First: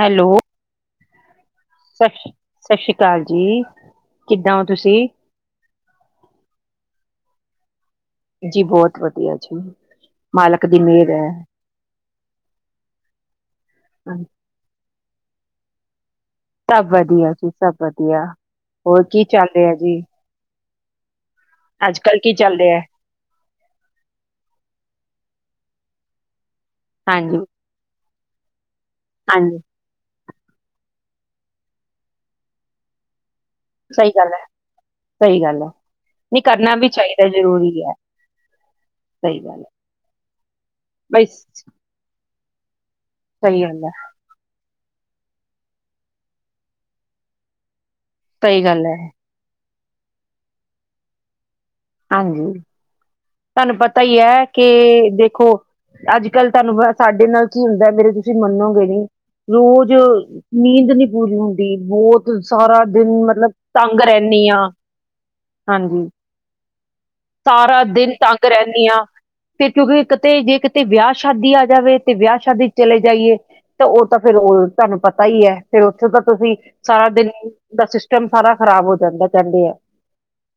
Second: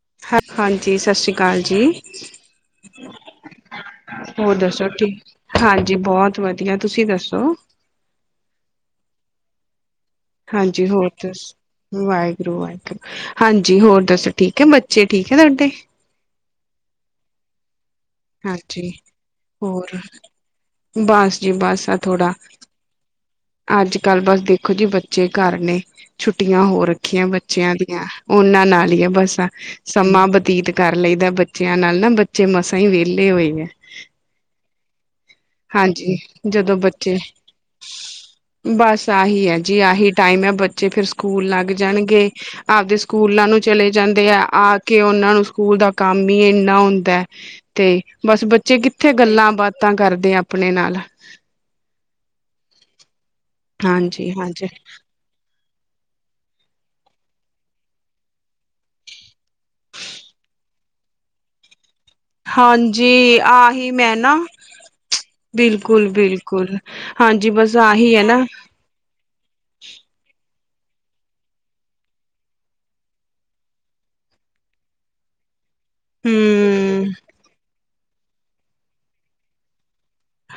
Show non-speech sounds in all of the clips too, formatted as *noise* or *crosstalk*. Hello. ਹਾਂ ਹਾਂਜੀ। ਸਤਿ ਸ੍ਰੀ ਅਕਾਲ ਜੀ। ਸਤਿ ਸ਼੍ਰੀ ਸਤਿ ਸ਼੍ਰੀ ਅਕਾਲ ਜੀ ਹੋਰ ਕਿੱਦਾਂ ਹੋ ਦੱਸੋ ਤੁਸੀਂ ਠੀਕ? ਹਾਂਜੀ। ਬਹੁਤ ਵਧੀਆ, ਤੁਸੀਂ ਦੱਸੋ? ਜੀ। ਬਹੁਤ ਵਧੀਆ ਜੀ। ਮਾਲਕ ਦੀ ਹਾਂਜੀ। ਹੋਰ ਮਿਹਰ ਹੈ ਦੱਸ। ਵਾਹਿਗੁਰੂ- ਵਾਹਿਗੁਰੂ ਹਾਂਜੀ, ਹੋਰ ਦੱਸ? ਠੀਕ ਹੈ ਬੱਚੇ। ਠੀਕ ਹੈ ਤੁਹਾਡੇ? ਸਭ ਵਧੀਆ ਜੀ। ਸਭ ਵਧੀਆ। ਹਾਂਜੀ ਹੋਰ ਕੀ ਚੱਲ ਰਿਹਾ ਹੋਰ ਜੀ? ਬਸ ਜੀ, ਬਸ ਆ ਅੱਜ ਕੱਲ ਥੋੜਾ ਕੀ ਚੱਲ ਰਿਹਾ ਹੈ? ਅੱਜ- ਕੱਲ੍ਹ ਬਸ ਦੇਖੋ ਜੀ। ਬੱਚੇ ਘਰ ਨੇ। ਛੁੱਟੀਆਂ ਹੋ ਰੱਖੀਆਂ ਹਾਂਜੀ ਬੱਚਿਆਂ ਦੀਆਂ। ਉਹਨਾਂ ਨਾਲ ਹੀ ਆ। ਬਸ ਹਾਂਜੀ ਸਮਾਂ ਬਤੀਤ ਕਰ ਲਈਦਾ ਬੱਚਿਆਂ ਨਾਲ ਨਾ ਬੱਚੇ ਮਸ ਤਾਈ ਵਿਹਲੇ ਹੋਇਆ ਐ। ਸਹੀ ਗੱਲ ਹੈ, ਸਹੀ ਗੱਲ ਹੈ, ਹਾਂਜੀ ਨਹੀਂ ਕਰਨਾ ਜਦੋਂ ਵੀ ਬੱਚੇ ਚਾਹੀਦਾ ਜ਼ਰੂਰੀ ਐ। ਬਸ ਆਹੀ ਹੈ ਜੀ ਆਹੀ ਟਾਈਮ ਹੈ ਬੱਚੇ ਫੇਰ ਬਈ ਸਕੂਲ ਲਗਾ ਸਹੀ ਜਾਣਗੇ ਆਪਦੇ ਸਕੂਲਾਂ ਨੂੰ ਗੱਲ ਹੈ ਚਲੇ ਜਾਂਦੇ ਆ ਕਿ ਉਹਨਾਂ ਨੂੰ ਸਕੂਲ ਦਾ ਕੰਮ ਹੀ ਇੰਨਾ ਹੁੰਦਾ ਤੇ ਬਸ ਸਹੀ ਬੱਚੇ ਗੱਲ ਹੈ ਕਿੱਥੇ ਗੱਲਾਂ-ਬਾਤ ਤਾਂ ਕਰਦੇ ਆ ਆਪਣੇ ਨਾਲ। ਹਾਂਜੀ, ਤੁਹਾਨੂੰ ਪਤਾ ਹੀ ਹਾਂਜੀ ਹੈ ਕੇ ਹਾਂਜੀ ਦੇਖੋ ਅੱਜ- ਕੱਲ੍ਹ ਤੁਹਾਨੂੰ ਪਤਾ ਸਾਡੇ ਨਾਲ ਕੀ ਹੁੰਦਾ, ਮੇਰੇ ਤੁਸੀਂ ਮਨੋਗਏ ਗਏ ਨੀ। ਰੋਜ਼ ਨੀਂਦ ਨੀ ਪੂਰੀ ਹੁੰਦੀ ਬਹੁਤ ਸਾਰਾ ਦਿਨ ਹਾਂਜੀ। ਮਤਲਬ ਆਹੀ ਤੰਗ ਮੈਂ ਨਾ। ਰਹਿੰਦੀ ਹਾਂ ਹਾਂਜੀ ਬਿਲਕੁਲ- ਬਿਲਕੁਲ। ਹਾਂਜੀ ਬਸ ਸਾਰਾ ਦਿਨ ਆਹੀ ਹੈ ਨਾ ਤੰਗ ਰਹਿੰਦੀ ਐ। ਫਿਰ ਕਿਉਂਕਿ ਕਿਤੇ ਜੇ ਕਿਤੇ ਵਿਆਹ ਸ਼ਾਦੀ ਆ ਜਾਵੇ ਤੇ ਵਿਆਹ ਸ਼ਾਦੀ ਤੋ ਚਲੇ ਜਾਈਏ। ਤੇ ਉਹ ਤਾਂ ਫੇਰ, ਉਹ ਤੁਹਾਨੂੰ ਪਤਾ ਈ ਐ। ਫਿਰ ਉੱਥੇ ਤਾਂ ਤੁਸੀਂ, ਹਮ ਸਾਰਾ ਦਿਨ ਦਾ ਸਿਸਟਮ ਸਾਰਾ ਖਰਾਬ ਹੋ ਜਾਂਦਾ, ਕਹਿੰਦੇ ਆ।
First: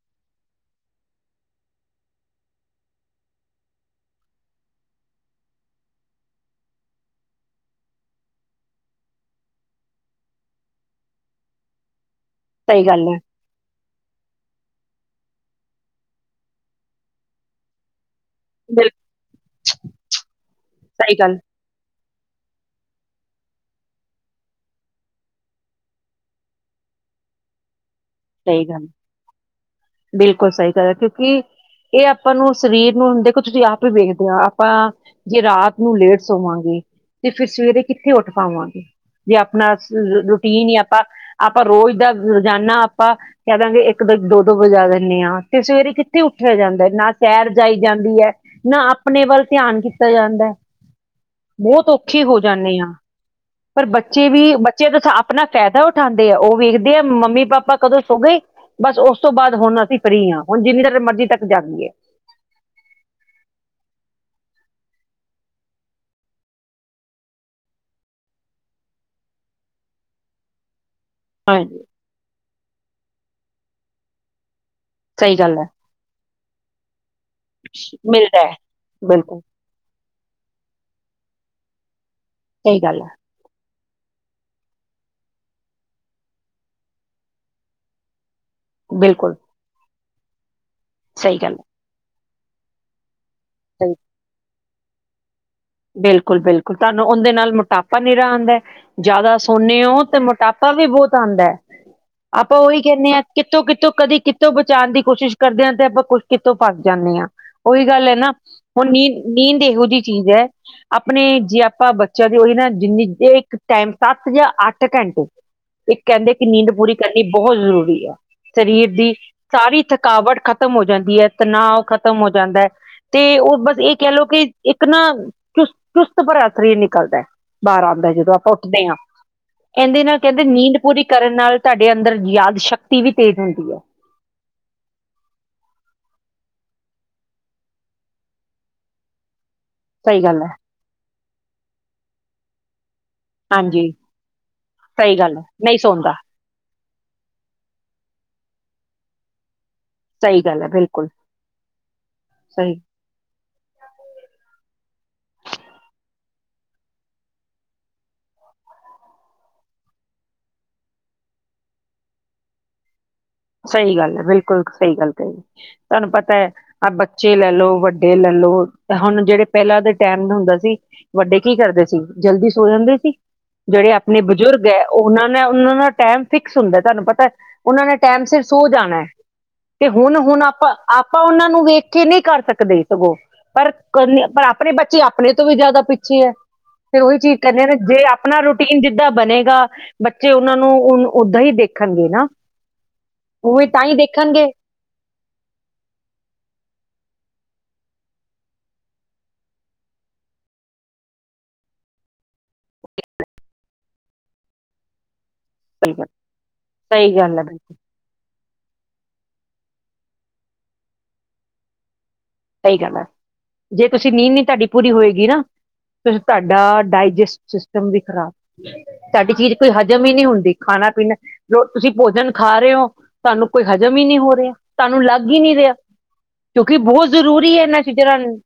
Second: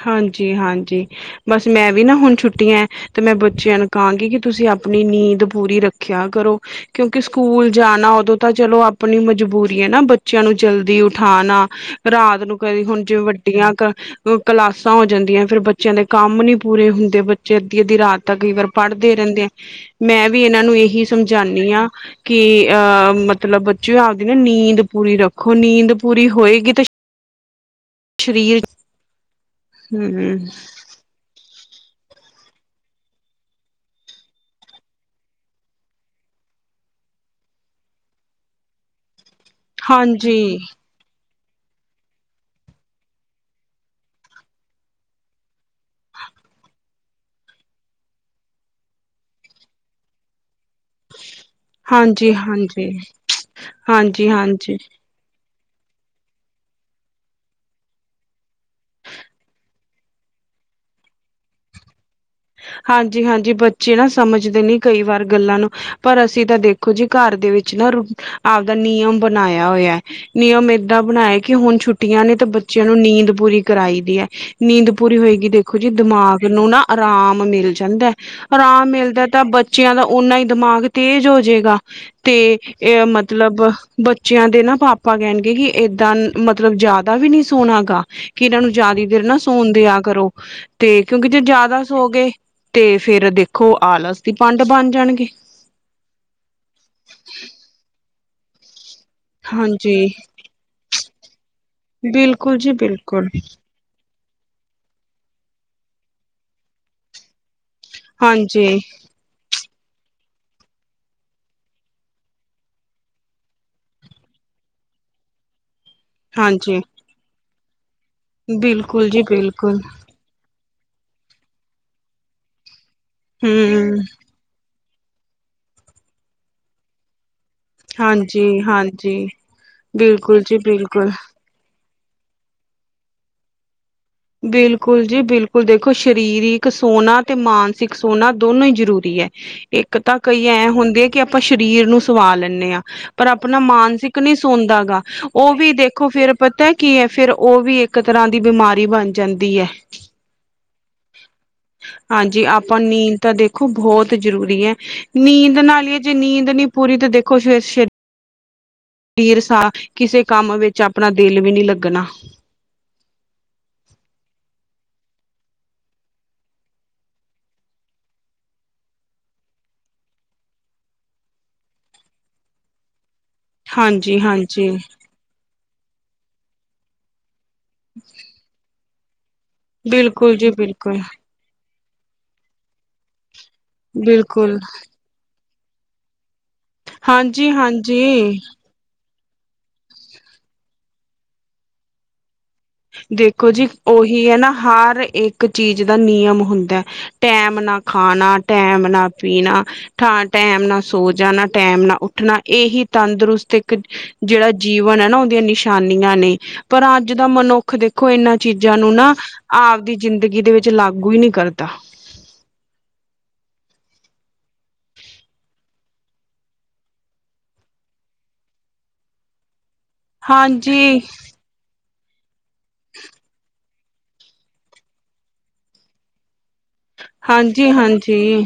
ਹਾਂਜੀ-ਹਾਂਜੀ, ਬਸ ਮੈਂ ਵੀ ਨਾ ਹੁਣ ਛੁੱਟੀਐਂ ਤੇ ''ਮੈਂ ਬੱਚਿਆਂ ਨੂੰ ਕਾਂਗੀ ਕਿ ਤੁਸੀ ਆਪਣੀ ਨੀਂਦ ਪੂਰੀ ਰੱਖਿਆ ਕਰੋ। ਕਿਉਂਕਿ ਸਕੂਲ ਜਾਨਾ, ਉਦੋਂ ਤਾਂ ਚਲੋ ਆਪਣੀ ਮਜਬੂਰੀ ਐ ਨਾ ਬੱਚਿਆਂ ਨੂੰ ਜਲਦੀ ਉਠਾਨਾ ਰ੍ਹਾਤ ਨੂੰ ਕਦੀ ਸਹੀ ਹੁਣ ਗੱਲ ਹੈ ਜਿਵੇਂ ਵੱਡੀਆਂ ਕ ਕਲਾਸਾਂ ਹੋ ਜਾਂਦੀਆਂ, ਫੇਰ ਬੱਚਿਆਂ ਦੇ ਕੰਮ ਨੀ ਪੂਰੇ ਹੁੰਦੇ ਬੱਚੇ ਅੱਧੀ-ਅੱਧੀ ਰਾਤ ਤਾ ਕਈ ਵਾਰ ਬਿਲਕੁਲ ਪੜਦੇ ਰੇਂਦੇ, ''ਮੈਂ ਵੀ ਇਹਨਾਂ ਨੂੰ ਇਹੀ ਸਹੀ ਗੱਲ ਸਮਝਾਂਨੀ ਆ ਕਿ, ਅਹ ਮਤਲਬ ਬੱਚੇਓ ਆਪਦੀ ਨ ਨੀਂਦ ਪੂਰੀ ਰੱਖੋ, ਨੀਂਦ ਪੂਰੀ ਹੋਏਗੀ ਤੇ ਸਰੀਰ ਸਹੀ ਗੱਲ, ਹੂੰ ਬਿਲਕੁਲ ਸਹੀ ਗੱਲ ਏ, ਕਿਉਕਿ ਏ ਆਪਾਂ ਨੂੰ ਸਰੀਰ ਨੂੰ, ਦੇਖੋ ਤੁਸੀ‌ ਆਪ ਵੀ ਵੇਖਦੇ ਆ, ਆਪਾ ਜੇ ਰਾਤ ਨੂੰ ਲੇਟ ਸੋਵਾਂਗੇ, ਤੇ ਫੇਰ ਸਵੇਰੇ ਕਿੱਥੇ ਓਠ ਪਾਵਾਂਗੇ। ਵੀ ਅਪਨਾ ਸ ਹਾਂਜੀ ਰੂਟੀਨ ਈ ਆਪਾ, ਆਪਾ ਰੋਜ ਦਾ ਰੋਜਾਨਾ ਆਪਾ ਕੈਦਾਂਗੇ ਏਕ ਦੇ-ਦੋ-ਦੋ ਵਜਾ ਦੇਨੇ ਆਂ, ਤੇ ਸਵੇਰੇ ਕਿੱਥੇ ਉੱਠੇਆ ਜਾਂਦਾ ਏ ਨਾ ਸੈਰ ਜਾਈ ਜਾਂਦੀ ਐ, ਨਾ ਆਪਨੇ ਵੱਲ ਧੇਆਨ ਕੀਤਾ ਜਾਂਦੈ‌। ਬੋਤ ਓਖੀ ਹਾਂਜੀ ਹੋ ਜਾਨੀ ਹਾਂਜੀ ਆਂ, ਪਰ ਬੱਚੇ ਹਾਂਜੀ ਵੀ, ਹਾਂਜੀ ਬੱਚੇ ਤਾ ਸ ਅਪਨਾ ਫੈਦਾ ਉਠਾਂਦੇ ਆ, ਓ ਵੇਖਦੇ ਆ ਮੰਮੀ-ਪਾਪਾ ਕਦੋਂ ਸੋ ਗਏ, ਬਸ ਓਸ ਤੋਂ ਬਾਦ ਹੁਨ ਅਸੀ ਫਰੀ ਆਂ, ਹੁਨ ਜਿੰਨੀ ਦੇਰ ਮਰਜੀ ਤੱਕ ਜਾਗੀਏ। ਹਾਂਜੀ ਹਾਂਜੀ, ਬੱਚੇ ਨਾ ਸਮਝਦੇ ਨੀ ਕਈ ਵਾਰ ਗੱਲਾ ਨੂੰ, ਪਰ ਅਸੀ ਤਾਂ ਦੇਖ ਦੇਖੋ ਜੀ ਘਰ ਦੇ ਵਿੱਚ ਨਾ ਰੂ ਆਪਦਾ ਨਿਯਮ ਬਣਾਏਆ ਹੋਏਆ, ਨਿਯਮ ਏ ਦਾ ਬਣਾਏ ਕਿ ਹੁਨ ਹਾਂਜੀ ਛੁੱਟੀਆਂ ਨੇ ਤੇ ਬੱਚੇਆਂ ਨੂੰ ਨੀਂਦ ਪੂਰੀ ਕਰਾਈ ਦੀ ਐ, ਨੀਂਦ ਪੂਰੀ ਸਹੀ ਹੋਏਗੀ ਗੱਲ ਹੈ ਦੇਖੋ ਜਿ ਦਿਮਾਗ ਨੂੰ ਨਾ ਅਰਾਮ ਮਿਲ ਜਾਂਦੈ। ਮਿਲਦਾ ਹੈ ਅਰਾਮ ਮਿਲਦਾ ਬਿਲਕੁਲ ਤਾਂ ਬੱ ਚੇਆਂ ਦਾ ਓਨਾ ਈ ਦਿਮਾਗ ਤੇਜ ਹੋਜੇਗਾ ਤੇ ਸਹੀ ਗੱਲ ਏ ਹੈ ਮਤ ਲਬ ਬੱਚੇਆਂ ਦੇ ਨਾ ਪਾਪਾ ਕੈਣਗੇ ਕਿ ਏਦਾਂ ਮਤਲਬ ਜਾਦਾ ਵੀ ਨੀ ਸੋਣਾ ਗਾ। ਕਿ ਏਨਾਂ ਨੂੰ ਜਾਦੀ ਦੇਰ ਬਿਲਕੁਲ ਨਾ ਸੋਣ ਦੇਆ ਕਰੋ ਤੇ ਕਿਉਂਕਿ ਸਹੀ ਜੇ ਗੱਲ ਹੈ ਜਾਦਾ ਸੋਗੇ ਤੇ ਫੇਰ ਦੇਖੋ ਸਹੀ ਆਲਸ ਦੀ ਪੰਡ ਬਣ ਜਾਣਗੇ। ਬਿਲਕੁਲ ਬਿਲਕੁਲ, ਤਾਨੂੰ ਓੰਦੇ ਨਾਲ ਮੋਟਾਪਾ ਨੀਰਾ ਆਂਦੈ। ਜਾਦਾ ਸੋਨੇ ਹਾਂਜੀ ਔ ਤੇ ਮੋਟਾਪਾ ਵੀ ਬੌਤ ਆਂਦੈ। ਆਪਾਂ ਬਿਲਕੁਲ ਜੀ ਓਈ ਕੈਨੇ ਆਂ ਬਿਲਕੁਲ ਕਿੱਤੋ-ਕਿੱਤੋ ਕਦੀ ਕਿ ਤੋ ਬਚਾਣ ਦੀ ਕੋਸ਼ਿਸ਼ ਕਰਦੇ ਆਂ ਤੇ ਆਪਾਂ ਕੁ ਕਿੱਤੋਂ ਫਸ ਜਾਨੇ ਆਂ। ਓਈ ਗੱਲ ਏ ਨਾ ਹਾਂਜੀ ਹੁਨ ਨੀਂਦ ਨੀਂਦ ਏਹੋ ਜੀ ਚੀਜ ਐ ਅਪਣੇ ਜੇ ਆਪਾਂ ਬੱਚੇਆਂ ਦੀ ਓਈ ਨਾ ਜਿੰਨੀ ਜੇ ਇੱਕ ਟਾਈਮ ਸੱਤ ਯਾ ਅੱਠ ਘੰਟੇ ਤੇ ਕੈੰਦੇ ਕਿ ਨੀਂਦ ਹਾਂਜੀ ਪੂਰੀ ਕਰਨੀ ਬੋਹਤ ਜਰੂਰੀ ਆ। ਸਰੀਰ ਬਿਲਕੁਲ ਦੀ ਜੀ ਬਿਲਕੁਲ ਸਾਰੀ ਥਕ ਕਾਵਟ ਖਤਮ ਹੋ ਜਾਂਦੀ ਐ, ਤਨਾਵ ਖਤਮ ਹੋ ਜਾਂਦੈ, ਤੇ ਓਹ ਬਸ ਏ ਹਮ ਕੈ ਲਓ ਕਿ ਇੱਕ ਨਾ ਚੁਸਤ ਚੁਸਤ ਭਰਾ ਸ਼ਰੀਰ ਨਿਕਲਦਾ ਐ। ਬਾਰ ਆਂਦਾ ਐ ਜਦੋਂ ਆਪਾਂ ਹਾਂਜੀ ਉੱਠਦੇ ਆਂ। ਹਾਂਜੀ ਐਂਦੇ ਨਾਲ ਬਿਲਕੁਲ ਕੈੰਦੇ ਜੀ ਨੀਂਦ ਪੂਰੀ ਬਿਲਕੁਲ ਕਰਨ ਨਾਲ ਤਾਡੇ ਅੰਦਰ ਯਾਦ ਸ਼ਕਤੀ ਵੀ ਤੇਜ ਹੁੰਦੀ ਐ। ਬਿਲਕੁਲ ਜੀ ਬਿਲਕੁਲ, ਦੇਖੋ ਸਰੀਰਕ ਸੋਨਾ ਤੇ ਮਾਨਸਿਕ ਸੋਨਾ ਦੋਨੋ ਈ ਜਰੂਰੀ ਐ। ਇੱਕ ਤਾਂ ਸਹੀ ਗੱਲ ਕਈ ਹੈ ਐਂ ਹੁੰਦੇ ਕਿ ਆਪਾਂ ਸ਼ਰੀਰ ਨੂੰ ਸਵਾ ਲੇਨੇ ਆਂ। ਪਰ ਅਪਨਾ ਹਾਂਜੀ ਮਾਨਸਿਕ ਨੀ ਸੋਂਦਾ ਗਾ, ਸਹੀ ਗੱਲ ਹੈ ਓ ਵੀ ਨਹੀਂ ਦੇਖੋ ਸੌਦਾ ਫੇਰ ਪਤੈ ਕੀ ਐ ਫੇਰ ਔ ਵੀ ਏਕ ਤਰਾਂ ਦੀ ਬੀਮਾਰੀ ਬਣ ਜਾਂਦੀ ਐ। ਸਹੀ ਗੱਲ ਹੈ ਬਿਲਕੁਲ ਹਾਂਜੀ। ਸਹੀ ਆਪਾਂ ਨੀੰਦ ਤਾਂ ਦੇਖ ਖੋ ਬਹੋਤ ਜਰੂਰੀ ਐ। ਨੀਂਦ ਨਾਲ ਈ ਏ ਜੇ ਨੀਂਦ ਨੀ ਪੂਰੀ ਤੇ ਦੇਖੋ ਫੇ ਸੇ਼ ਟੀਰਸਾ ਕਿਸੇ ਕੰਮ ਵੇਚ ਆਪਣਾ ਦੇਲ ਵੀ ਨੀ ਲੱਗਣਾ। ਸਈ ਗੱਲ ਐ। ਬਿਲਕੁਲ ਸਈ ਗੱਲ ਕਈ। ਤਾਨੂੰ ਪਤਾ ਐ ਆ ਬੱਚੇ ਲੈ ਲਓ, ਵੱਡੇ ਲੈ ਲਓ ਹੁਣ ਜੇੜੇ ਪੈਲਾਂ ਦੇ ਟੈਮ ਹੁੰਦਾ ਸੀ। ਵੱਡੇ ਕੀ ਕਰਦੇ ਸੀ। ਜਲਦੀ ਸੋ ਜਾਂਦੇ ਸੀ। ਜੇੜੇ ਹਾਂਜੀ ਅਪਣੇ ਬਜੁਰਗ ਹਾਂਜੀ ਐ ਓਨਾਂ ਓਨਾਂ ਦਾ ਟੈਮ ਫਿਕਸ ਹੁੰਦਾ ਐ ਤਾਨੂੰ ਪਤਾ ਐ। ਓਨਾਂ ਨੇ ਟੈਮ ਸਿਰ ਸੋ ਜਾਣਾ ਐ। ਤੇ ਹੁਨ ਬਿਲਕੁਲ ਹੁਨ ਜੀ ਆਪਾਂ ਬਿਲਕੁਲ ਆਪਾਂ ਓਨਾਂ ਨੂੰ ਵੇਖ ਕੇ ਨੀ ਕਰ ਸਕਦੇ ਸਗੋਂ। ਪਰ ਕਰਨੇ ਬਿਲਕੁਲ ਅਪਣੇ ਬੱਚੇ ਅਪਣੇ ਤੋਂ ਵੀ ਜਾਦਾ ਪਿੱਛੇ ਐ। ਫੇਰ ਓਹੀ ਚੀਜ ਹਾਂਜੀ ਕਰਨੇ ਆਂ ਜੇ ਹਾਂਜੀ ਆਪਣਾ ਰੁਟ ਟੀਨ ਜਿੱਦਾਂ ਬਨੇਗਾ। ਬੱਚੇ ਓਨਾਂ ਨੂੰ ਉਨ ਓਦਾਂ ਈ ਦੇਖਣਗੇ ਨਾ ਦੇਖੋ ਉਵੇਂ ਜੀ ਤਾਂ ਹੀ ਓਹੀ ਐ ਦੇਖਣਗੇ ਨਾ ਹਰ ਇੱਕ ਚੀਜ ਦਾ ਨਿਯਮ ਹੁੰਦਾ ਐ। ਟੈਮ ਨਾ ਖਾਨਾ ਟੈਮ ਨਾ ਪੀਣਾ। ਠਾ ਟੈਮ ਨਾ ਸੋ ਜਾਣਾ ਟੈਮ ਨਾ ਉੱਠਣਾ ਇਹੀ ਤੰਦਰੁਸਤ ਇੱਕ ਜਿਹੜਾ ਜੀਵਨ ਐ ਨਾ ਉਹਦੀਆਂ ਸਹੀ ਗੱਲ ਨਿਸ਼ਾਨੀਆਂ ਨੇ, ਪਰ ਅੱਜ ਸਹੀ ਦਾ ਗੱਲ ਹੈ ਮਨੁੱ ਬਿਲਕੁਲ ਦੇਖੋ ਇਹਨਾਂ ਚੀਜ਼ਾਂ ਨੂੰ ਨਾ ਆਪਦੀ ਜ਼ਿੰਦਗੀ ਦੇ ਵਿੱਚ ਲਾਗੂ ਈ ਨੀ ਕਰਦਾਂ। ਸਹੀ ਗੱਲ ਹੈ, ਜੇ ਤੁਸੀਂ ਨੀਂਦ ਨੀ ਤੁਹਾਡੀ ਪੂਰੀ ਹੋਏਗੀ ਨਾ ਫੇਰ ਤੁਹਾਡਾ ਡਾਇਜਸਟ ਸਿਸਟਮ ਵੀ ਖ਼ਰਾਬ, ਤੁਹਾਡੀ ਚੀਜ਼ ਕੋਈ ਹਜ਼ਮ ਹੀ ਨੀ ਹੁੰਦੀ ਖਾਣਾ ਹਾਂਜੀ ਪੀਨਾ, ਜੋ ਤੁਸੀਂ ਭੋਜਨ ਖਾ ਰੇ ਔ, ਤੁਹਾਨੂੰ ਕੋਈ ਹਜ਼ਮ ਹੀ ਨੀ ਹੋ ਰਿਹਾਂ, ਤੁਹਾਨੂੰ ਲੱਗ ਹੀ ਨੀਂ ਰਿਆ ਕਿਉਂਕਿ ਬਹੁਤ ਜ਼ਰੂਰੀ ਹੈ ਹਾਂਜੀ ਇਹਨਾਂ ਚੀਜ਼ਾਂ ਹਾਂਜੀ ਨਾਲ,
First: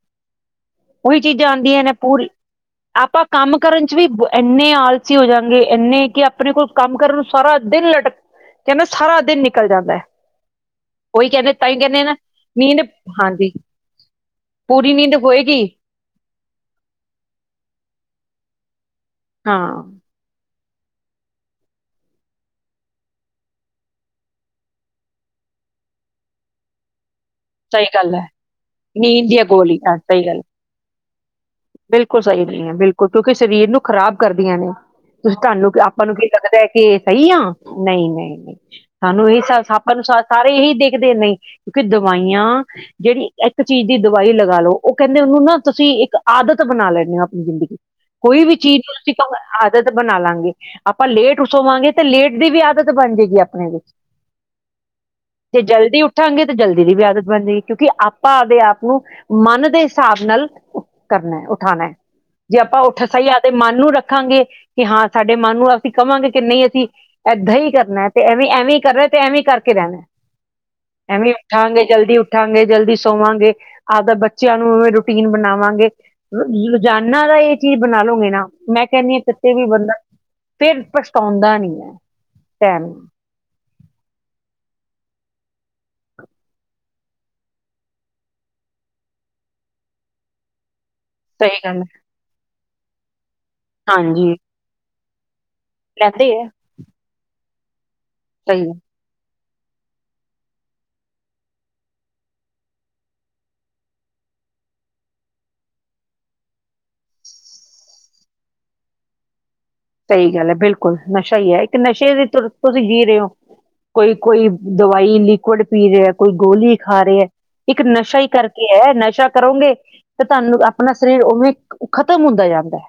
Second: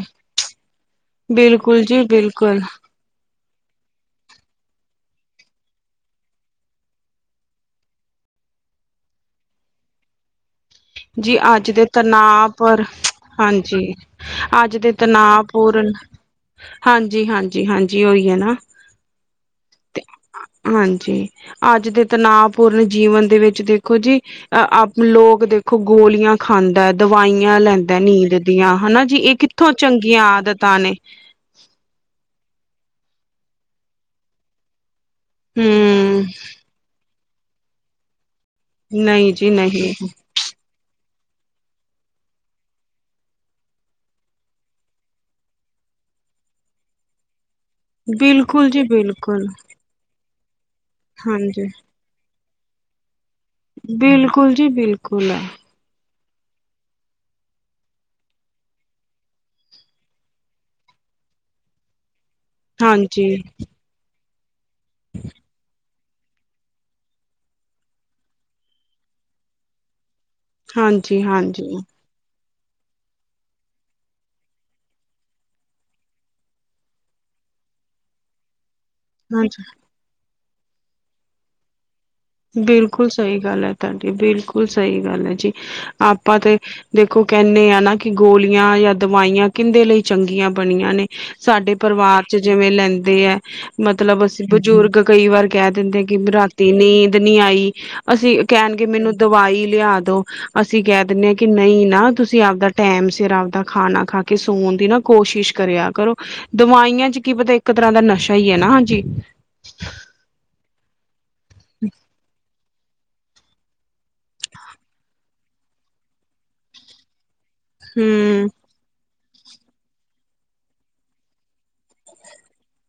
ਉਹੀ ਚੀਜ਼ਾਂ ਆਉਂਦੀਆਂ ਬਿਲਕੁਲ ਨੇ ਜੀ ਪੂਰੀ ਬਿਲਕੁਲ ਆਪਾਂ ਕੰਮ ਕਰਨ ਚ ਵੀ ਏਨੇ ਆਲਸੀ ਹੋਜਾਂਗੇ, ਏਨੇ ਕਿ ਆਪਣੇ ਕੋਲ ਕੰਮ ਕਰਨ ਨੂੰ ਸਾਰਾ ਦਿਨ ਲਟਕ ਕਹਿੰਦੇ ਸਾਰਾ ਦਿਨ ਨਿਕਲ ਜਾਂਦਾ ਐ। ਜੀ ਅੱਜ ਦੇ ਤਾ ਨਾ ਪਰ, ਹਾਂਜੀ ਅੱਜ ਤੇ ਪੂਰੀ ਨੀਂਦ ਤਨਾਅ ਹੋਏਗੀ ਪੂਰਨ, ਹਾਂਜੀ -ਹਾਂਜੀ -ਹਾਂਜੀ ਉਹੀ ਆ ਨਾ ਹਾਂ। ਤੇ ਹਾਂਜੀ। ਅੱਜ ਦੇ ਤਨਾਅ ਪੂਰਨ ਜੀਵਨ ਦੇ ਵਿੱਚ ਦੇਖੋ ਜੀ, ਅਹ ਆਪ ਲੋਕ ਦੇਖੋ ਖ ਗੋਲੀਆਂ ਖਾਂਦਾ ਦਵਾਈਆਂ ਸਹੀ ਲੈਂਦਾ, ਗੱਲ ਹੈ ਨੀਂਦ ਦੀਆਂ ਹਨਾ ਜੀ ਨੀਂਦ ਇਹ ਦੀਆਂ ਕਿੱਥੋਂ ਗੋਲੀ ਹਾਂ ਚੰਗੀਆਂ ਸਹੀ ਗੱਲ ਹੈ। ਆਦਤ ਤਾ ਨੇ। ਬਿਲਕੁਲ ਸਹੀ ਨਹੀਂ ਐ, ਬਿਲਕੁਲ ਕਿਉਂਕਿ ਸ਼ਰੀਰ ਨੂੰ ਖਰਾਬ ਕਰਦੀਆਂ ਨੇ। ਤੁਸੀਂ ਤੁਹਾਂਨੂੰ ਆਪਾਂ ਨੂੰ ਹਮ ਕੀ ਲੱਗਦਾ ਕਿ ਸਹੀ ਆ, ਨਹੀਂ- ਨਹੀਂ- ਨਹੀਂ। ਸਾਨੂੰ ਨਹੀਂ ਇਹੀ ਜੀ ਸਭ ਨਹੀਂ ਆਪਾਂ ਨੂੰ ਸਾਰੇ ਇਹੀ ਦੇਖਦੇ ਨੇ, ਕਿਉਂਕਿ ਦਵਾਈਆਂ ਜਿਹੜੀ ਇੱਕ ਚੀਜ਼ ਦੀ ਦਵਾਈ ਲਗਾ ਲਓ, ਉਹ ਕਹਿੰਦੇ ਉਹਨੂੰ ਨਾ ਤੁਸੀਂ ਇੱਕ ਆਦਤ ਬਣਾ ਲੇਨੇ ਆ ਆਪਣੀ ਜ਼ਿੰਦਗੀ ਕੋਈ ਵੀ ਬਿਲਕੁਲ ਚੀਜ਼ ਜੀ ਨੂੰ ਤੁਸੀਂ ਕਹੋ ਬਿਲਕੁਲ ਆਦਤ ਬਣਾ ਲਾਂਗੇ ਆਪਾਂ ਲੇਟ ਹਾਂਜੀ ਉਠਵਾਂਗੇ। ਤੇ ਲੇਟ ਦੀ ਵੀ ਆਦਤ ਬਣ ਜਾਏਗੀ ਆਪਣੇ ਵਿੱਚ, ਬਿਲਕੁਲ ਜੀ ਬਿਲਕੁਲ ਹੈ ਜੇ ਜਲਦੀ ਉਠ ਉੱਠਾਂਗੇ ਤੇ ਜਲਦੀ ਦੀ ਵੀ ਆਦਤ ਬਣ ਜਾਏਗੀ, ਕਿਉਂਕਿ ਆਪਾਂ ਆਪਦੇ ਆਪ ਨੂੰ ਮਨ ਦੇ ਹਿਸਾਬ ਨਾਲ ਕਰਨਾ ਏ ਉਠਾਉਣਾ ਏ, ਜੇ ਆਪਾਂ ਉਠ ਸਹੀ ਹਾਂਜੀ ਆਵਦੇ ਮਨ ਨੂੰ ਰੱਖਾਂਗੇ। ਕਿ ਹਾਂ ਸਾਡੇ ਮਨ ਨੂੰ ਅਸੀਂ ਕਵਾਗੇ ਕਿ ਨਹੀਂ ਅਸੀਂ ਏਦਾਂ ਹੀ ਕਰਨਾ ਤੇ, ਐਵੇਂ- ਐਵੇਂ ਹੀ ਕਰੋ ਤੇ ਐਵੇਂ ਕਰਕੇ ਰਹਿਣਾ ਐ। ਹਾਂਜੀ ਐਵੇਂ ਹਾਂਜੀ ਉਠਾਗੇ ਹਾਂਜੀ ਜਲਦੀ ਉਠ ਉਠਾਂਗੇ ਜਲਦੀ ਸੋਵਾਂਗੇ, ਆਪਦਾ ਬੱਚਿਆਂ ਨੂੰ ਵੀ ਰੂਟੀਨ ਬਣਾਵਾਂਗੇ। ਰੋਜ਼ਾਨਾ ਦਾ ਇਹ ਚੀਜ਼ ਬਣਾ ਲਉਗੇ ਨਾ ਮੈਂ ਕਹਿੰਨੀ ਆ ਕਿੱਤੇ ਵੀ ਬੰਦਾਂ ਫਿਰ ਪਛਤਾਉਂਦਾ ਨੀ ਐ। ਬਿਲਕੁਲ ਸਹੀ ਗੱਲ ਹੈ ਤੁਹਾਡੀ ਬਿਲਕੁਲ ਸਹੀ ਗੱਲ ਐ ਜੀ, ਆਪਾਂ ਤੇ ਦੇਖੋ ਕਹਿੰਨੇ ਆ ਨਾ ਕਿ ਗੋਲੀਆਂ ਜਾਂ ਦਵਾਈਆਂ ਕਿਹਦੇ ਲਈ ਚੰਗੀਆਂ ਬਣੀਆਂ ਨੇ ਸਹੀ ਸਾਡੇ ਗੱਲ ਹੈ। ਪਰਿਵਾਰ ਚ ਜਿਵੇਂ ਲੈਂਦੇ ਐ, ਮਤਲਬ ਹਾਂਜੀ ਅਸੀਂ ਬਜ਼ੁਰਗ ਕਈ ਵਾਰ ਕਹਿ ਦਿੰਦੇ ਕਿ ਲੈਂਦੇ ਹੈ ਰਾਤੀ ਨੀਂਦ ਨੀ ਆਈ ਅਸੀਂ ਸਹੀ ਹੈ ਕਹਿਣਗੇ ਮੈਨੂੰ ਦਵਾਈ ਲਿਆ ਦੋ। ਅਸੀਂ ਕਹਿ ਦਿੰਨੇ ਆ ਕਿ ਨਹੀਂ ਨਾ ਤੁਸੀਂ ਆਪਦਾ ਟੈਮ ਸਿਰ ਆਪਦਾ ਖਾਣਾ ਖਾ ਕੇ ਸੋਣ ਦੀ ਨਾ ਕੋਸ਼ਿਸ਼ ਕਰਿਆ ਕਰੋ, ਦਵਾਈਆਂ ਚ ਕੀ ਪਤਾ ਇੱਕ ਤਰਾਂ ਦਾ ਨਸ਼ਾ ਹੀ ਐ ਨਾ ਜੀ। ਸਹੀ ਗੱਲ ਹੈ, ਬਿਲਕੁਲ ਨਸ਼ਾ ਹੀ ਐ ਇੱਕ ਨਸ਼ੇ ਦੀ ਤੁਰ ਤੁਸੀਂ ਜੀਅ ਰੇ ਔ। ਕੋਈ- ਕੋਈ ਦਵਾਈ ਲਿਕਵਡ ਪੀ ਰਿਹਾਂ, ਕੋਈ ਗੋਲੀ ਖਾ ਰਿਆ, ਇੱਕ ਨਸ਼ਾ ਹੀ ਹਮ ਕਰਕੇ ਹੈ ਨਸ਼ਾ ਕਰੋਂਗੇ ਤੇ ਤੁਹਾਨੂੰ ਆਪਣਾ ਸਰੀਰ ਉਵੇਂ ਖਤਮ ਹੁੰਦਾ ਜਾਂਦਾ ਐ।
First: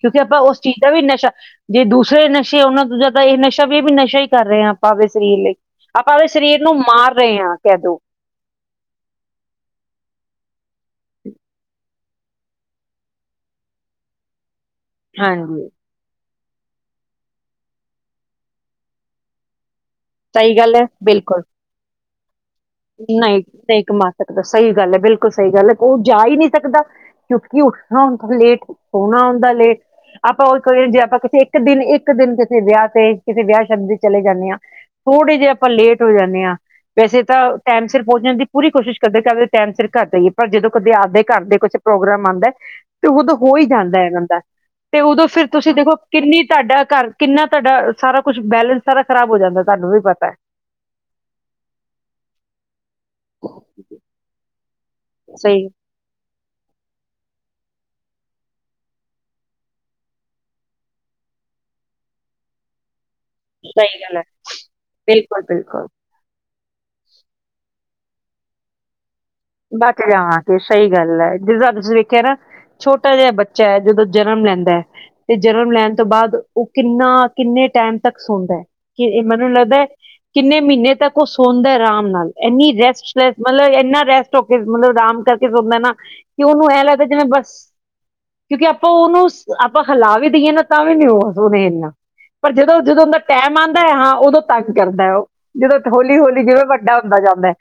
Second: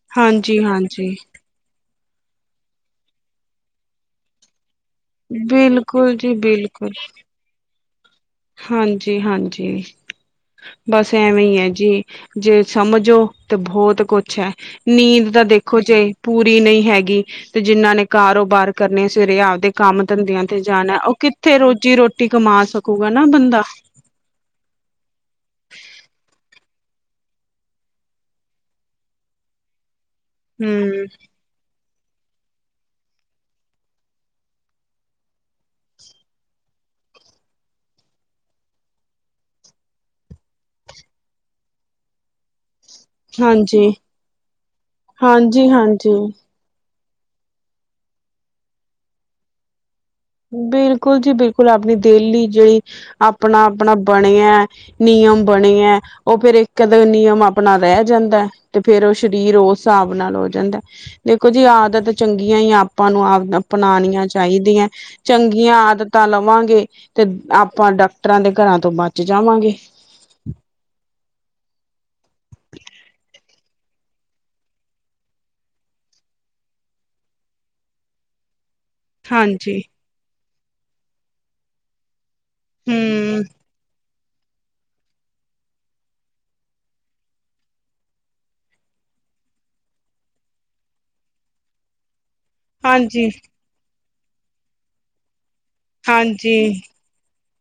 ਕਿਉਂਕਿ ਆਪਾਂ ਹਾਂਜੀ ਉਸ ਚੀਜ਼ ਦਾ ਵੀ ਹਾਂਜੀ ਨਸ਼ਾ ਜੇ ਦੂਸਰੇ ਨਸ਼ੇ ਉਹਨਾਂ ਤੋਂ ਜ਼ਿਆਦਾ ਇਹ ਨਸ਼ਾ ਵੀ- ਵੀ ਨਸ਼ਾ ਹੀ ਕਰ ਰੇ ਆ ਆਪਾਂ ਆਪਦੇ ਸਰੀਰ ਲਈ, ਆਪਾਂ ਬਿਲਕੁਲ ਆਪਦੇ ਜੀ ਸਰੀਰ ਨੂੰ ਮਾਰ ਰੇ ਆ ਕਹਿ ਦੋ। ਹਾਂਜੀ-ਹਾਂਜੀ ਬਸ ਐਵੇਂ ਈ ਐ ਜੀ। ਜੇ ਸਮਝੋ ਤੇ ਬੋਤ ਕੁਛ ਐ, ਨੀਂਦ ਦਾ ਹਾਂਜੀ ਦੇਖੋ ਜੇ ਪੂਰੀ ਨਈਂ ਹੈਗੀ ਤੇ ਜਿੰਨਾਂ ਨੇ ਕਾਰੋਬਾਰ ਕਰਨੇ ਸਵੇਰੇ ਆਪਦੇ ਕੰਮ ਧੰਦਿਆਂ ਸਹੀ ਤੇ ਗੱਲ ਹੈ ਜਾਨੈ ਓ ਕਿੱਥੇ ਰੋਜ਼ੀ ਰੋਟੀ ਕਮਾ ਸਕ ਨਈਂ-ਨਈਂ ਕਮਾ ਸਕਦਾ ਸਈ ਗੱਲ ਐ ਬਿਲਕੁਲ ਸਈ ਗੱਲ ਐ ਓ ਜਾ ਈ ਨੀ ਸਕਦਾ। ਕਿਓਂਕਿ ਉੱਠਨਾ ਹੁੰਦਾ ਲੇਟ ਸੋਨਾ ਹੁੰਦਾ ਲੇਟ ਆਪਾਂ ਓਈ ਕਈਏ ਜੇ ਹਮ ਆਪਾਂ ਕਿਸੇ ਇੱਕ ਦਿਨ ਇੱਕ ਦਿਨ ਕਿਸੇ ਵਿਆ ਤੇ ਕਿਸੇ ਵਿਆ ਸ਼ਾਦੀ ਤੇ ਚਲੇ ਜਾਂਦੇ ਆਂ। ਥੋੜੇ ਜੇ ਆਪਾਂ ਲੇਟ ਹੋ ਜਾਂਨੇ ਆਂ, ਵੈਸੇ ਤਾਂ ਟੈਮ ਸਿਰ ਪੌਂਚਨ ਦੀ ਪੂਰੀ ਕੋਸ਼ਿਸ਼ ਕਰਦੇ ਆਂ ਕਿਓਂਕਿ ਟੈਮ ਸਿਰ ਘਰ ਜਾਈਏ ਪਰ ਜਦੋਂ ਕਦੇ ਆਪਦੇ ਘਰ ਦੇ ਕਿਸੇ ਪ੍ਰੋਗਰਾਮ ਆਂਦਾ ਤੇ ਓਦੋਂ ਹੋ ਈ ਹਾਂਜੀ ਜਾਂਦੈ ਬੰਦਾ, ਤੇ ਓਦੋਂ ਫਿਰ ਹਾਂਜੀ ਤੁਸੀਂ ਦੇਖੋ ਹਾਂਜੀ ਕਿੰਨੀ ਤਾਡਾ ਘਰ ਕਿੰਨਾ ਤਾਡਾ ਸਾਰਾ ਕੁਛ ਬੈਲੈਂਸ ਸਾਰਾ ਖਰਾਬ ਹੋ ਜਾਂਦਾ ਤਾਨੂੰ ਵੀ ਪਤਾ। ਬਿਲਕੁਲ ਜੀ ਬਿਲਕੁਲ ਆਪਨੀ ਡੇਲੀ ਜੇੜੀ ਆਪਨਾ-ਆਪਨਾ ਬਨੇਐ। ਨਿਯਮ ਸਹੀ ਬਨੇ ਐ। ਓ ਫੇਰ ਇੱਕਦਮ ਨਿਯਮ ਆਪਨਾ ਰੈ ਜਾਂਦਾ ਤੇ ਫੇਰ ਓ ਸਰੀਰ ਓਸ ਸਾਬ ਨਾਲ ਹੋ ਜਾਂਦੈ। ਦੇਖੋ ਜੀ ਆਦਤ ਚੰਗੀਆਂ ਈ ਆਪਾਂ ਨੂੰ ਸਹੀ ਗੱਲ ਹੈ, ਅਪਨਾਨੀਆਂ ਚਾਈਦੀਆਂ ਚੰਗੀਆਂ ਆ ਬਿਲਕੁਲ-ਬਿਲਕੁਲ ਆਦਤਾਂ ਲਵਾਂਗੇ ਤੇ ਆਪਾਂ ਡਾਕਟਰਾਂ ਦੇ ਘਰਾਂ ਤੋਂ ਬਚ ਜਾਵਾਂਗੇ। ਬਚ ਜਾਵਾਂਗੇ ਸਈ ਗੱਲ ਐ ਜਿੱਦਾਂ ਤੁਸੀਂ ਵੇਖਿਆ ਨਾ ਛੋਟਾ ਜਿਆ ਬੱਚੈ ਜਦੋਂ ਜਨਮ ਲੈਂਦਾ ਤੇ ਜਨਮ ਲੈਨ ਤੋਂ ਬਾਦ ਓ ਕਿੰਨਾ ਕਿੰਨੇ ਟੈਮ ਤੱਕ ਸੌਂਦੈ। ਕੀ ਏ ਮੈਨੂੰ ਹਾਂਜੀ ਲੱਗਦਾ ਕਿੰਨੇ ਮੀਨੇ ਤੱਕ ਓ ਸੌਂਦੈ ਆਰਾਮ ਨਾਲ। ਏਨੀ ਰੈਸਟ ਰੈਸ ਹਮ ਮਤਲਬ ਐਨਾ ਰੈਸਟ *unintelligible* ਮਤਲਬ ਆਰਾਮ ਕਰਕੇ ਸੌਂਦਾ ਨਾ ਕੇ ਓਨੂੰ ਐਂ ਲੱਗਦਾ ਜਿਵੇਂ ਬਸ ਕਿਓਂਕਿ ਆਪਾਂ ਓਨੂੰ ਆਪਾਂ ਹਿਲਾ ਵੀ ਦਈਏ ਨਾ ਤਾਂ ਵੀ ਨੀ ਓਨੇ ਹਿਲਨਾ ਪਰ ਜਦੋਂ-ਜਦੋਂ ਓਦਾ ਹਾਂਜੀ ਟੈਮ ਆਂਦਾ ਹਾਂ ਓਦੋਂ ਤੰਗ ਕਰਦਾ ਐ ਓ ਜਦੋਂ ਹੋਲੀ-ਹੋਲੀ ਜਿਵੇਂ ਹਾਂਜੀ ਵੱਡਾ ਹੁੰਦਾ ਜਾਂਦਾ,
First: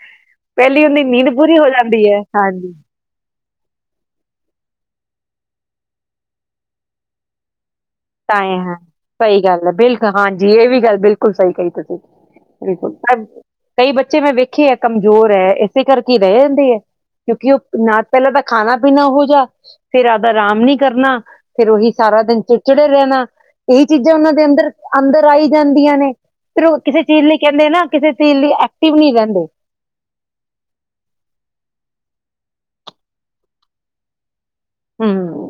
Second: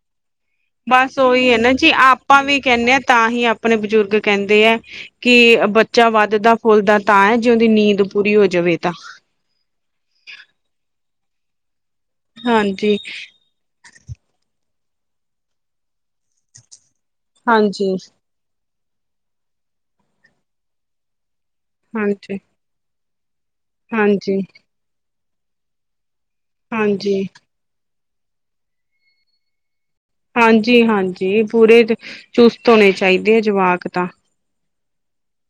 ਪੈਲੀ ਹੁੰਦੀ ਨੀਂਦ ਕੀ ਐ ਪੂਰੀ ਹੋ ਨਾ ਜੀ ਜਾਂਦੀ ਹੈ ਆਪਾਂ ਵੀ ਹਾਂਜੀ ਕੈਨੇ ਆਂ ਤਾਂਹੀ ਆਪ ਆਪਨੇ ਬਜ਼ੁਰਗ ਕੈਂਦੇ ਐ, ਕੇ ਬੱਚਾ ਵੱਧਦਾ ਫੁੱਲਦਾ ਤਾਂ ਐ ਜੇ ਓਦੀ ਨੀਂਦ ਪੂਰੀ ਹੋ ਤਾਂਏ ਹੈਂ, ਜਾਵੇ ਤਾਂ ਸਈ ਗੱਲ ਐ ਬਿਲਕੁਲ ਹਾਂਜੀ ਏ ਵੀ ਗੱਲ ਬਿਲਕੁਲ ਸਈ ਕਈ ਤੁਸੀਂ। ਹਾਂਜੀ *inaudible* ਕਈ ਬੱਚੇ ਮੈਂ ਵੇਖੇ ਐ ਕਮਜ਼ੋਰ ਐ ਏਸੇ ਕਰਕੇ ਈ ਰੈ ਜਾਂਦੇ ਹਐ, ਕਿਓਂਕਿ ਓ ਹਾਂਜੀ ਨਾ ਪਹਿਲਾਂ ਤਾਂ ਖਾਨਾ ਪੀਨਾ ਓਹੋ ਜਾ, ਫੇਰ ਅਬਦਾ ਰਾਮ ਨੀ ਕਰਨਾ, ਫੇਰ ਓਹੀ ਸਾਰਾ ਹਾਂਜੀ ਦਿਨ ਚ ਜੜੇ ਰੈਨਾ ਇਹੀ ਚੀਜ਼ਾਂ ਓਨਾਂ ਹਾਂਜੀ ਦੇ ਅੰਦਰ-ਅੰਦਰ ਆਈ ਜਾਂਦੀਆਂ ਨੇ। ਫੇਰ ਓ ਕਿਸੇ ਹਾਂਜੀ ਚੀਜ਼ ਲਈ ਕੈਂਦੇ ਨਾ ਕਿਸੇ ਚੀਜ਼ ਲਈ ਐਕਟਿਵ ਨੀ ਰੈਂਦੇ। ਹਾਂਜੀ-ਹਾਂਜੀ ਪੂਰੇ ਚੁਸਤ ਹੋਨੇ ਚਾਈਦੇ ਆ ਜਵਾਕ ਤਾਂ। ਹੂੰ,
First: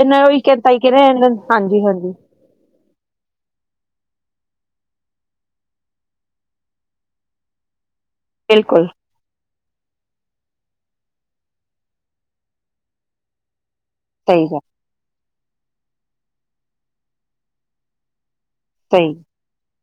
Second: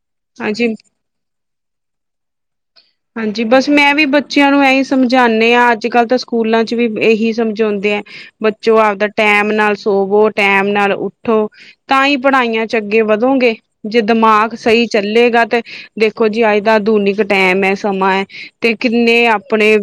ਏਨਾਂ ਓਈ ਕੈਤਾ ਹਾਂਜੀ ਈ ਕਿ ਏਨਾਂ ਹਾਂਜੀ-ਹਾਂਜੀ। ਹਾਂਜੀ ਬਸ ਮੈਂ ਵੀ ਬੱਚਿਆਂ ਨੂੰ ਐਈਂ ਸਮਝਾਨੇ ਆਂ ਅੱਜ-ਕੱਲ ਤਾਂ ਸਕੂਲਾਂ ਚ ਵੀ ਏਹੀ ਸਮ ਚੋਂਦੇ ਐ ਬੱਚੋ ਬਿਲਕੁਲ ਆਪਦਾ ਟ ਟੈਮ ਨਾਲ ਸੋਵੋ ਟੈਮ ਨਾਲ ਉੱਠੋ ਤਾਂਈ ਪੜਾਈਆਂ ਚ ਅੱਗੇ ਵਧੋਗੇ। ਜੇ ਸਹੀ ਦਮਾਗ ਗੱਲ ਸਈ ਚੱਲੇਗਾ ਤੇ ਦੇਖੋ ਜੀ ਅੱਜ ਦਾ ਆਧੁਨਿਕ ਟੈਮ ਐ ਸਮਾਂ ਐ। ਤੇ ਸਹੀ ਕਿੰਨੇ ਅਪ ਆਪਨੇ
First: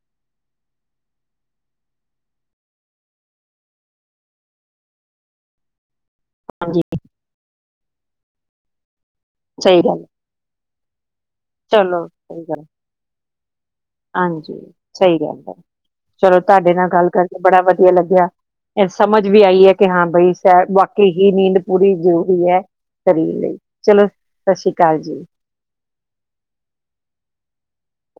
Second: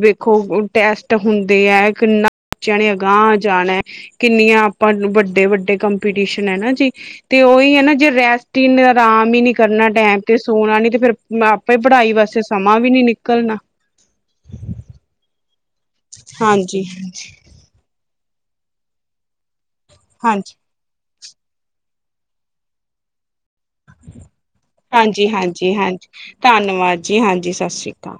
ਵੇਖੋ ਟੈਸਟ ਹੁੰਦੇ ਐ ਕਿੰਨਾ ਬੱਚਿਆਂ ਨੇ ਅਗਾਂਹ ਜਾਨੈ। ਕਿੰਨੀਆਂ ਆਪਾਂ ਨੂੰ ਵੱਡੇ-ਵੱਡੇ ਕੰਮ ਕੰਮਪੀਟੀਸ਼ਨ ਐ ਨਾ ਹਾਂਜੀ ਜੀ ਤੇ ਓਈ ਐ ਨਾ ਜੇ ਰੈਸਟ ਈ ਆਰਾਮ ਈ ਨੀ ਸਹੀ ਕਰਨਾ ਗੱਲ ਟੈਮ ਤੇ ਸੋਨਾ ਨੀ ਤੇ ਫੇਰ ਆਪੇ ਚਲੋ ਪੜਾਈ ਵਾਸਤੇ ਸਹੀ ਗੱਲ ਸਮਾਂ ਵੀ ਨੀ ਨਿਕਲਨਾ। ਹਾਂਜੀ ਸਈ ਗੱਲ ਐ ਚਲੋ ਤੁਆਡੇ ਹਾਂਜੀ ਨਾਲ ਗੱਲ ਕਰਕੇ ਬੜਾ ਵਦੀਆ ਲੱਗੇਆ। ਐਹ ਸਮਝ ਵੀ ਆਈ ਐ ਕਿ ਹਾਂ ਬਈ ਹਾਂਜੀ ਸੈ ਬਾਕਈ ਨੀਂਦ ਪੂਰੀ ਜ਼ਰੂਰੀ ਐ ਸਰੀਰ ਲਈ। ਚਲੋ ਸਤਿ ਸ੍ਰੀ ਅਕਾਲ ਜੀ। ਹਾਂਜੀ ਹਾਂਜੀ, ਹਾਂਜੀ। ਧੰਨਵਾਦ ਜੀ, ਹਾਂਜੀ ਸਤਿ ਸ੍ਰੀ ਅਕਾਲ।